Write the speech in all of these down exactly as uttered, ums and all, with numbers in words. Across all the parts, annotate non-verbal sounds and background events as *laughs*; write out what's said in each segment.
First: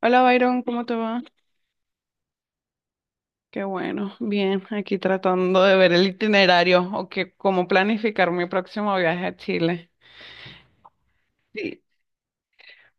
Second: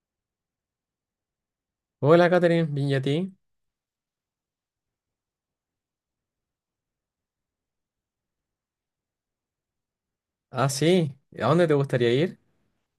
Hola Byron, ¿cómo te va? Hola, Katherine, bien, ¿y a ti? Qué bueno, bien, aquí tratando de ver el itinerario o que cómo planificar mi próximo viaje a Chile. Ah, sí, ¿a dónde te Sí. gustaría ir?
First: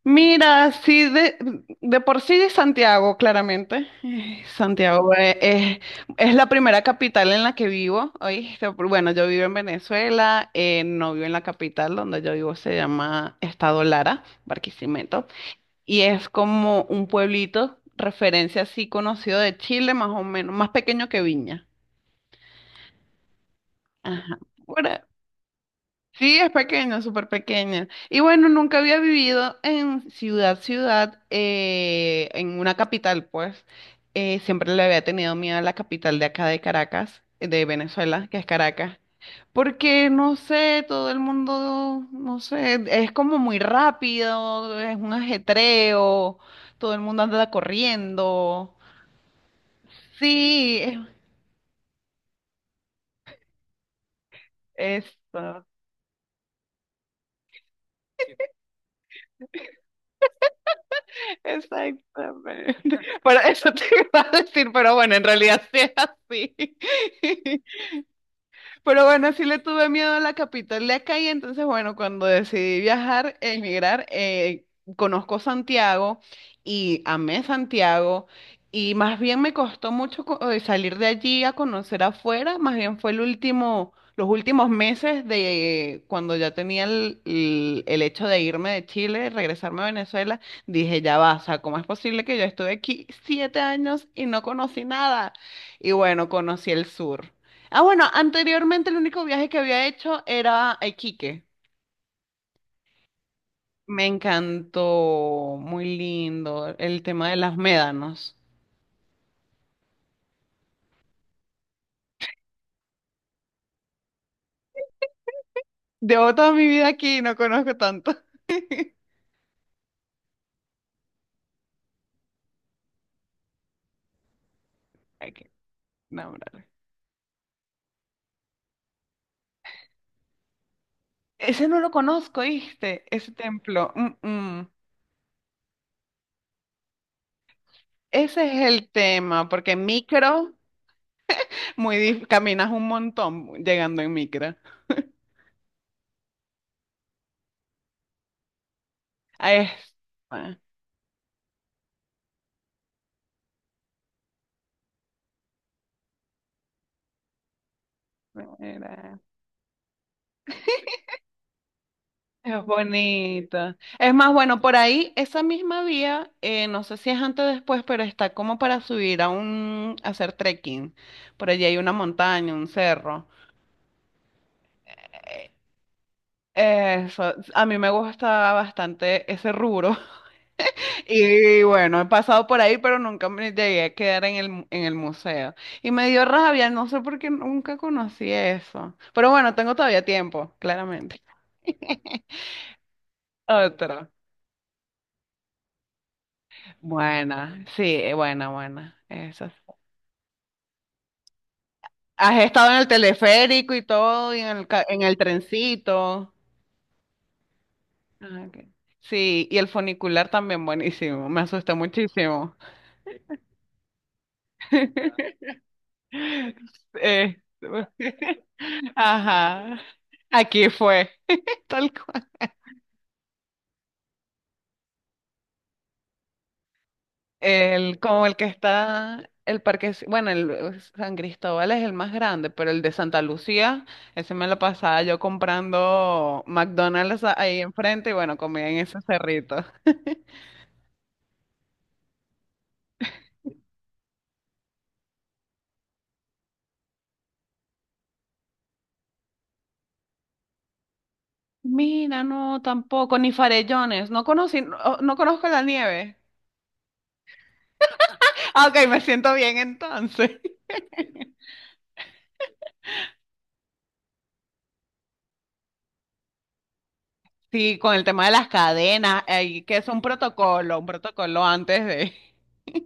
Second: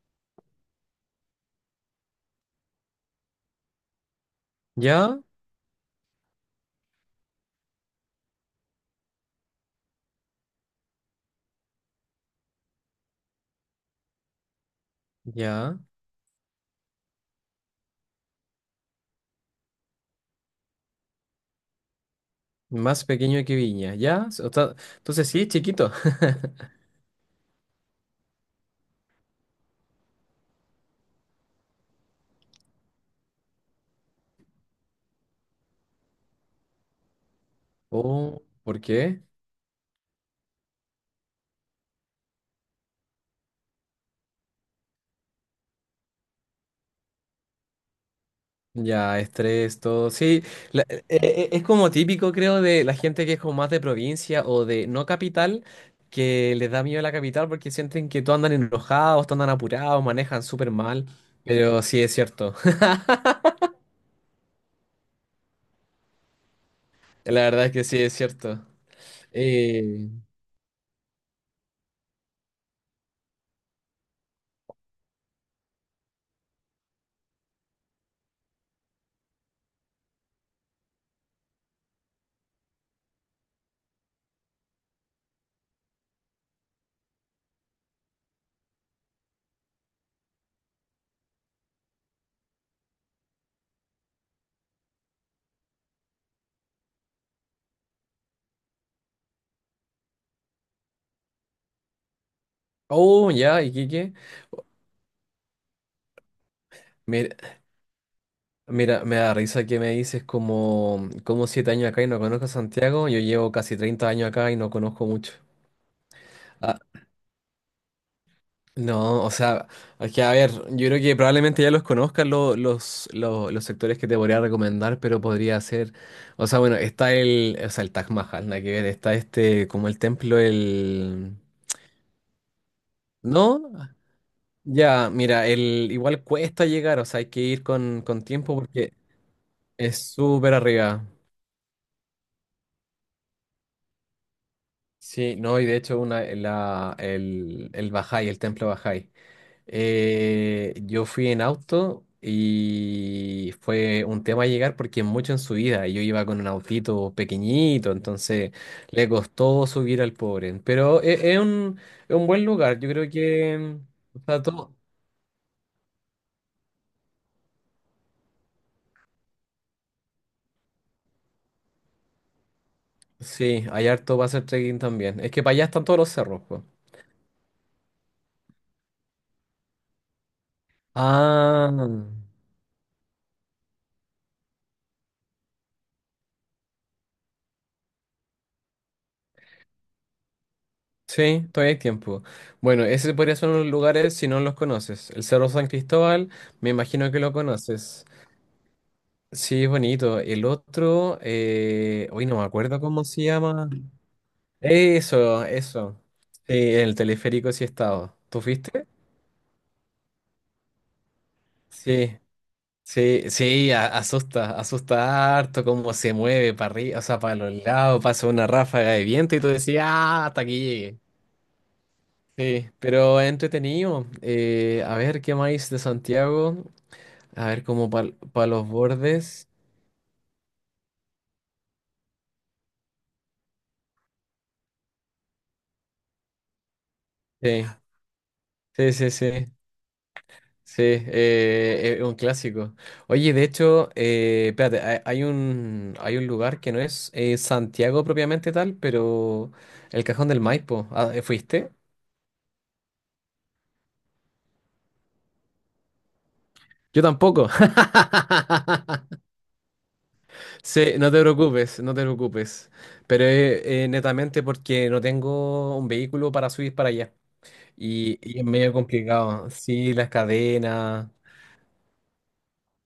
Mira, sí, de, de por sí de Santiago, claramente. Eh, Santiago Ya, eh, es, es la primera capital en la que vivo. ¿Oíste? Bueno, yo vivo en Venezuela, eh, no vivo en la capital donde yo vivo, se llama Estado Lara, Barquisimeto. ya, Y es como un pueblito, referencia así conocido de Chile, más o menos, más pequeño que Viña. más pequeño que Viña, ya, Ajá. s- o sea, Ahora, entonces sí, chiquito. *laughs* sí, es pequeño, súper pequeño. Y bueno, nunca había vivido en ciudad, ciudad, eh, en una capital, pues. Eh, siempre le había tenido miedo a la capital de acá de Caracas, de Venezuela, que Oh, es ¿por Caracas. qué? Porque no sé, todo el mundo, no sé, es como muy rápido, es un ajetreo, todo el mundo anda corriendo. Ya, estrés, todo, sí, la- Sí, e- e- es como típico, creo, de la gente que es como más de provincia o de es- no capital, eso, que les da miedo la capital porque sienten que todos andan enojados, todos andan apurados, manejan súper mal, pero sí es cierto, exactamente. *laughs* *laughs* Por eso te iba a decir, pero bueno, en realidad *laughs* sí es así. la verdad es *laughs* que sí es cierto. Pero bueno, sí le tuve Eh, miedo a la capital de acá y entonces, bueno, cuando decidí viajar, emigrar, eh, conozco Santiago y amé Santiago y más bien me costó mucho co- eh, salir de allí a conocer afuera, más bien fue el último, los últimos meses de cuando ya tenía el, el- el hecho de irme de Chile, regresarme a Venezuela, dije, ya va, o sea, ¿cómo es posible que yo estuve aquí siete años y no conocí nada? Y bueno, conocí el sur. Ah, bueno, anteriormente el único viaje que había hecho era a Iquique. oh, ya, ¿y qué? Me qué? encantó, muy lindo, el tema Me- de las médanos. Mira, me da risa que me dices como, como siete años acá y no conozco a Santiago. Yo llevo casi treinta años acá y no conozco mucho. Llevo toda mi Ah, vida aquí y no conozco tanto. no, o sea, es que a ver, yo creo que probablemente ya los conozcas lo- los, lo- los sectores que te podría *laughs* recomendar, pero Ay, qué podría ser, o sea, nombrar. bueno, está el, o sea, el Taj Mahal, nada que ver, está este, como el templo, el... Ese no lo conozco, ¿viste? Ese ¿No? templo. Mm, mm. Ya, mira, el, igual cuesta llegar, o sea, hay que ir con, con Ese tiempo es el porque tema, porque en es micro, súper arriba. muy dif- caminas un montón llegando en micro. Sí, no, y de hecho una, la, el, el Bajay, el templo Bajay. Ahí Eh, yo fui en auto y fue un tema llegar porque es mucho en subida. Y Yo iba con un autito pequeñito, entonces le está. costó subir al pobre. Pero e- es, un, es un buen Es lugar, yo creo bonita. que... Es más, o bueno, por todo- ahí, esa misma vía, eh, no sé si es antes o después, pero está como para subir a un, a hacer trekking. Por allí hay una montaña, un cerro. sí, hay harto para hacer trekking también. Es que para allá están todos los cerros, pues. Eso, a mí me gusta bastante ese rubro. *laughs* Y Ah. bueno, he pasado por ahí, pero nunca me llegué a quedar en el, mu- en el museo. Y me dio rabia, no sé por qué nunca conocí eso. Pero bueno, tengo todavía tiempo, claramente. Sí, todavía hay *laughs* tiempo. Bueno, ese podría ser unos Otro. lugares si no los conoces. El Cerro San Cristóbal, me imagino que lo Buena, sí, conoces. eh, buena, buena. Eso, Sí, es bonito. El otro, eh... hoy no has me estado en acuerdo el cómo se llama. teleférico y todo, y en el, ca- en el Eso, eso. trencito. Sí, el teleférico sí he estado. ¿Tú Ah, ok. fuiste? Sí, y el funicular también buenísimo. Me asusté Sí, muchísimo. sí, sí, a- asusta, asusta *laughs* harto cómo se mueve para arriba, o sea, Eh, para los lados, pasa una *laughs* ráfaga de viento y tú ajá. decías, ah, hasta aquí Aquí llegué. fue, *laughs* tal cual. Sí, pero es entretenido. Eh, a ver, ¿qué más de Santiago? A ver, como El, como el que para los está, bordes. el parque, bueno, el eh, San Cristóbal es el más grande, pero el de Santa Lucía, ese me lo pasaba yo comprando McDonald's a- ahí Sí, enfrente y bueno, comía en sí, ese sí, sí. cerrito. Sí, eh, es un clásico. Oye, de hecho, eh, espérate, hay, hay un, hay un lugar que no es eh, Santiago propiamente tal, pero el Cajón del Maipo. Ah, ¿eh, ¿fuiste? Mira, no, tampoco, ni farellones. No conocí, no, no conozco la nieve. *laughs* Yo tampoco. Ah, ok, me *laughs* siento bien entonces. *laughs* Sí, no te preocupes, no te preocupes. Pero eh, eh, netamente porque no tengo un vehículo para subir para allá. Sí, con el Y, tema de y es las medio cadenas, complicado. eh, que es Sí, un las protocolo, un cadenas. protocolo antes de.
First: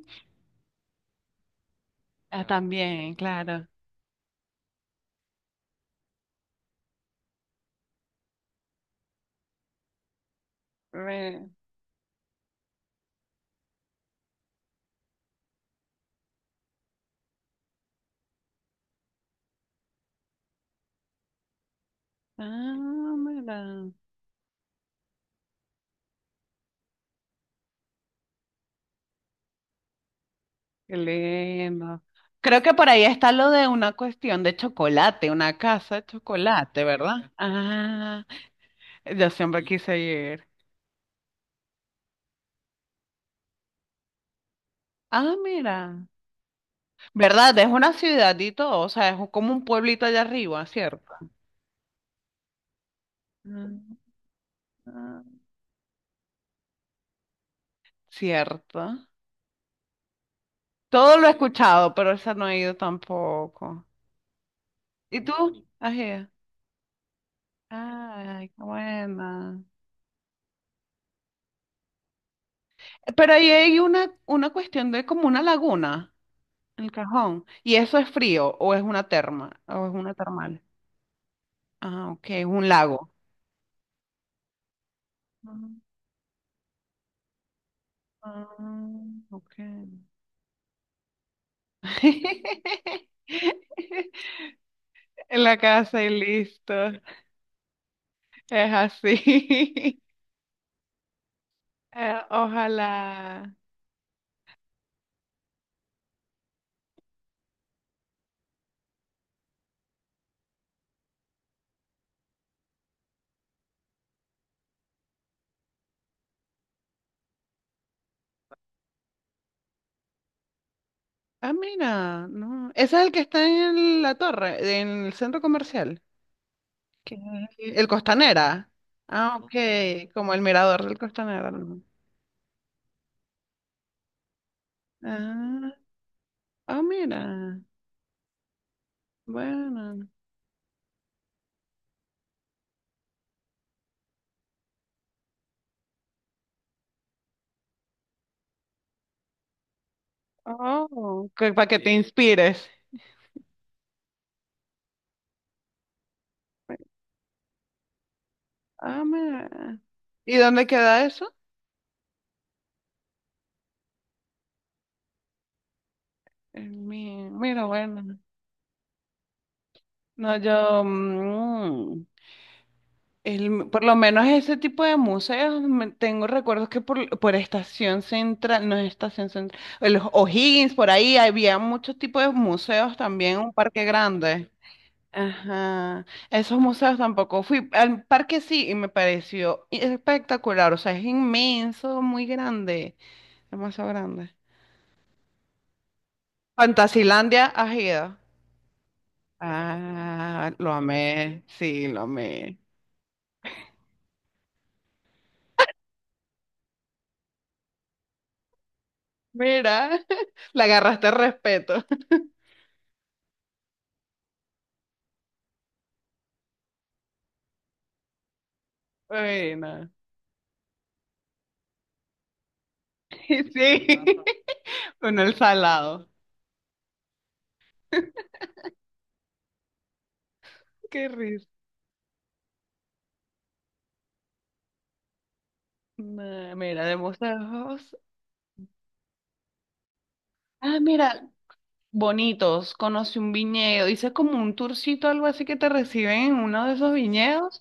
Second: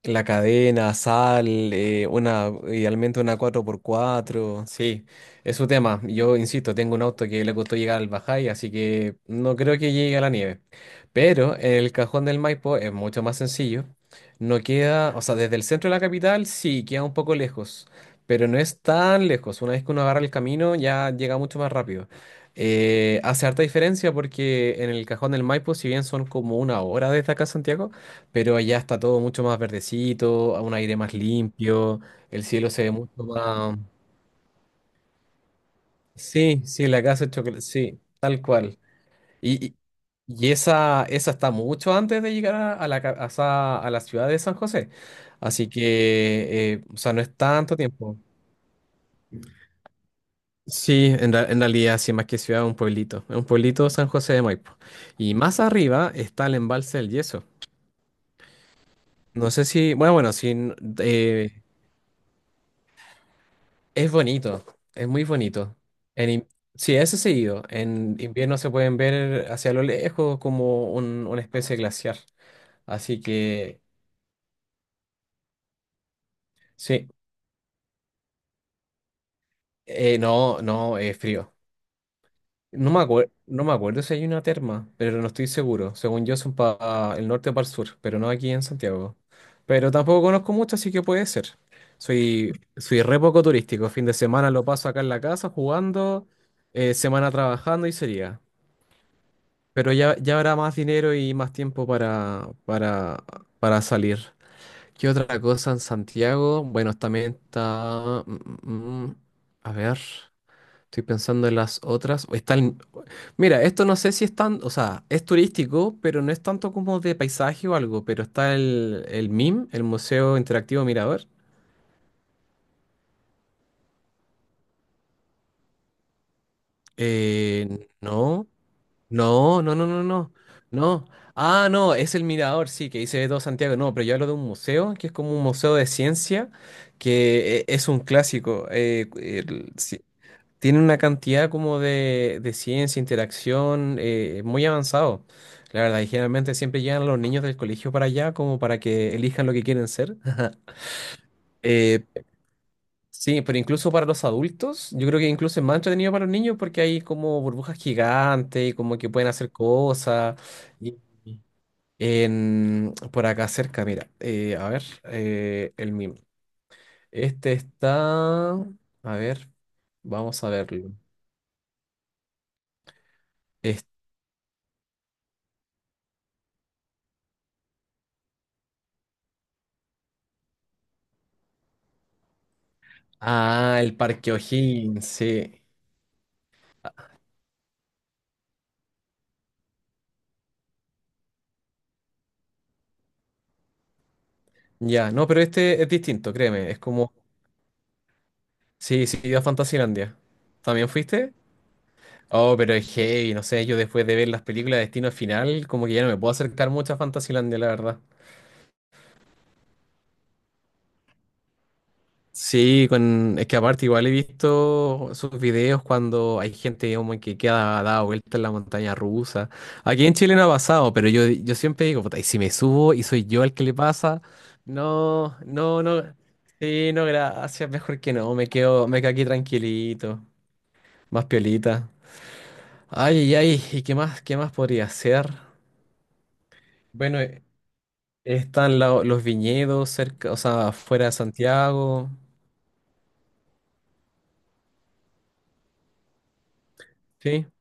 La cadena, sal, eh, Ah, una, también, idealmente una cuatro claro. por cuatro sí, es su tema. Yo insisto, tengo un auto que le costó llegar al Bajay, así que no creo que llegue a la nieve. Re- Pero en el Cajón del Maipo es mucho más sencillo. No queda, o sea, desde el centro de la capital sí, queda un poco lejos, pero no es tan lejos. Una vez que uno agarra el camino ya llega mucho más rápido. Ah, Eh, hace harta mira. diferencia porque en el Cajón del Maipo, si bien son como una hora desde acá a Santiago, pero allá está todo mucho más verdecito, a un aire Qué más limpio, lindo. el Creo cielo que se por ve ahí mucho está lo de más... una cuestión de chocolate, una casa de Sí, chocolate, sí, la casa ¿verdad? de chocolate, sí, Ah, tal cual. yo siempre Y, y- quise ir. y esa, esa está mucho antes de llegar a, a la, ca- a, esa- a la ciudad de San José. Ah, Así mira. que, eh, o sea, no es ¿Verdad? Es tanto una tiempo. ciudad y todo, o sea, es como un pueblito allá arriba, ¿cierto? Sí, en, ra- en realidad, sí, más que ciudad, es un pueblito. Es un Mm, pueblito San José de Maipo. ah, Y más arriba está el embalse del Yeso. cierto. No sé si, bueno, bueno, si Todo lo he eh, escuchado, pero esa no he ido tampoco. es bonito, es ¿Y muy tú? bonito. ¿Has ido? En, in- sí, eso es seguido. En Ay, invierno qué se pueden ver buena. hacia lo lejos como un- una especie de glaciar. Así Pero ahí hay que, una, una cuestión de como una laguna, el sí, Cajón. ¿Y eso es frío o es una terma o es una Eh, termal? no, no, es frío. Ah, ok, es un No me lago. acuerdo, no me acuerdo si hay una terma, pero no estoy seguro. Según yo son para el norte o para el sur, pero no aquí en Ah, Santiago. ok. Pero tampoco conozco mucho, así que puede ser. Soy, soy re poco turístico. Fin de *laughs* semana lo paso acá en la En casa la casa y jugando, listo. eh, semana trabajando y sería. Es Pero así. *laughs* ya, ya habrá más dinero y más tiempo Eh, para, para, ojalá. para salir. ¿Qué otra cosa en Santiago? Bueno, también está... mm, mm, mm, a ver, estoy pensando en las otras. Está el- mira, esto no sé si es tan... O sea, es turístico, pero no es tanto como de paisaje o algo. Pero está el, el M I M, el Museo Interactivo Mirador. Ah, mira, no. Ese es el que está en la torre, en el centro comercial. Que el Eh, no. Costanera. Ah, No, no, no, no, ok. no. Como el mirador del No. Costanera, Ah, ¿no? no, es el mirador, sí, que dice todo Santiago. No, pero yo hablo de un museo, que es como un Ah, museo de ciencia, ah, mira. que eh, es un clásico. Eh, el- sí, Bueno. tiene una cantidad como de, de ciencia, interacción, eh, muy avanzado. La verdad, y generalmente siempre llegan los niños del colegio para allá como para que elijan lo que quieren ser. *laughs* Oh, que, para que te, Sí. Eh, inspires. Sí, pero incluso para los adultos, yo creo que incluso es más entretenido para los niños porque hay como burbujas gigantes y como Ah, que pueden hacer mira. ¿Y cosas. dónde Y queda eso? en, por acá cerca, mira, eh, a ver, eh, el meme. En mi- Este Mira, bueno. está, a ver, No, vamos a yo. verlo. mm, El- por Es- lo menos ese tipo de museos, me- tengo recuerdos que por, por Estación Central, no es Estación Central, los O'Higgins, por ahí había muchos tipos de museos también, un ah, parque el Parque grande. O'Higgins, sí. Ajá, esos museos tampoco fui. Al parque sí, y me pareció espectacular, o sea, es inmenso, muy grande, demasiado grande. Ya, no, pero este es distinto, créeme, es como, Fantasilandia, ¿has ido? sí, sí, a Fantasilandia. Ah, lo ¿También fuiste? amé, sí, lo Oh, amé. pero es heavy, no sé, yo después de ver las películas de Destino Final, como que ya no me puedo acercar mucho a Fantasylandia, la verdad. Mira, *laughs* le agarraste respeto. *laughs* Sí, con, es que aparte igual he visto sus videos cuando hay gente como que queda dada vuelta en la montaña rusa. Bueno. Aquí en Chile no ha pasado, pero yo, yo siempre digo, puta, y si me subo y Sí, soy yo el que le pasa, *laughs* con el no, no, no, salado. sí, no, gracias, mejor que no, me quedo, me quedo aquí tranquilito, Qué más risa. piolita. Ay, ay, ay, ¿y qué más, qué más podría hacer? Nah, mira, de Bueno, mostrarlos. están la- los viñedos cerca, o sea, Ah, afuera de mira, Santiago. bonitos. Conocí un viñedo. Hice como un tourcito, algo así que te reciben en uno de esos Sí, viñedos.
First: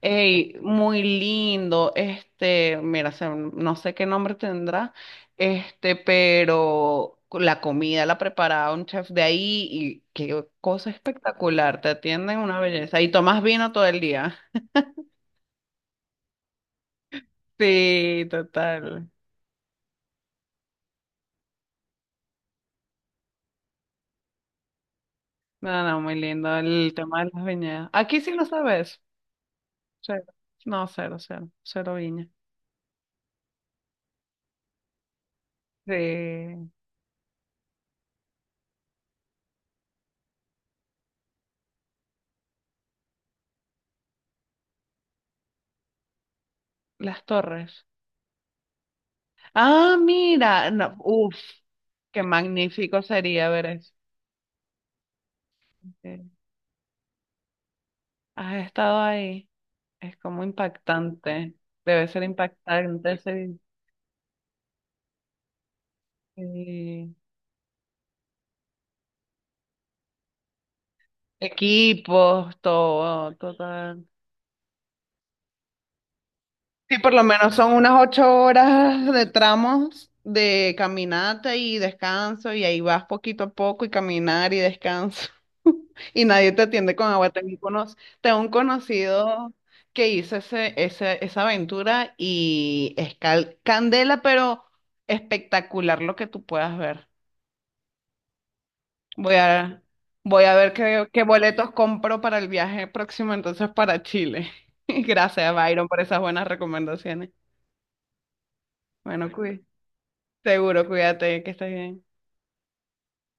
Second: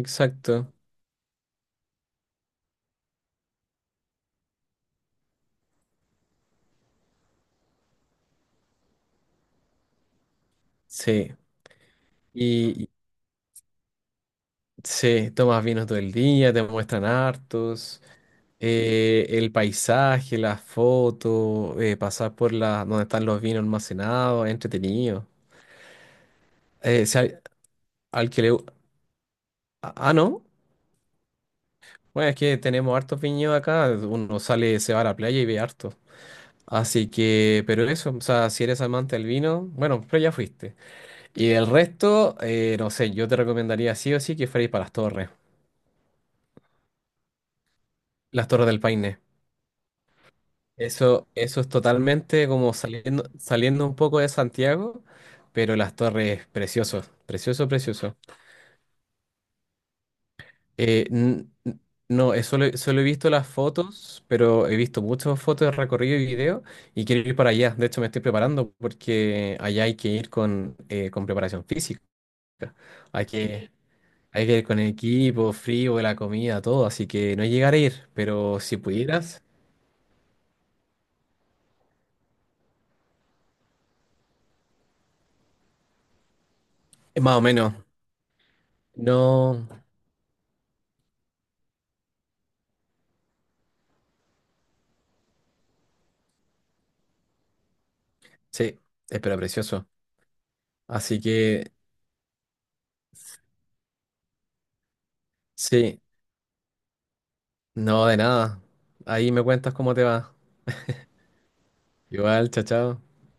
Ey, muy lindo. Este, mira, se- no sé qué nombre tendrá. Este, pero la comida la preparaba un chef de ahí y qué cosa Sí. espectacular. Te atienden una Y belleza. Y tomas vino todo el día. sí, tomas vino todo el día, te muestran hartos. Sí, total. Eh, el paisaje, las fotos, eh, pasar por la, donde están los vinos almacenados, es entretenido. No, no, muy lindo el Eh, si tema de al, las viñedas. Aquí al sí que lo le... gu- sabes. Ah, ah, Cero. no. No, cero, cero. Cero viña. Bueno, es que tenemos hartos viñedos acá. Uno sale, se va a la playa y ve hartos. De Así que, pero eso, o sea, si eres amante del vino, bueno, pero ya fuiste. Y del resto, eh, no sé, yo te recomendaría sí o sí que fuerais para las torres, las torres. las torres del Paine. Ah, mira. No, Eso, uf, eso es qué totalmente como magnífico saliendo, sería ver saliendo eso. un poco de Santiago, pero las Eh, torres, precioso, precioso, precioso. Has estado ahí. Es como Eh, n- impactante. n- Debe ser no, eh, solo, solo he impactante visto las ese, fotos, pero he visto muchas fotos de recorrido y video y eh, quiero ir para allá. De hecho, me estoy preparando porque allá hay que ir con, eh, con preparación física. equipos, Hay todo, todo. que, Hay que ir con el equipo, frío, la comida, todo, Sí, así por lo que no menos llegar son a unas ir, ocho pero si horas de pudieras, tramos de caminata y descanso, y ahí vas poquito a poco y caminar y descanso, *laughs* y nadie te atiende con eh, agua. más o Tengo un, menos, cono- tengo un conocido no, que hizo ese, ese, esa aventura y es cal- candela, pero espectacular lo que tú puedas ver. sí, eh, Voy pero a, precioso. voy a ver qué, Así qué que, boletos compro para el viaje próximo entonces para Chile. *laughs* Gracias, Byron, por sí, esas buenas recomendaciones. no de nada. Bueno, Ahí me cuí. cuentas cómo te va. Seguro, cuídate, que estés bien. Igual, chao, chao.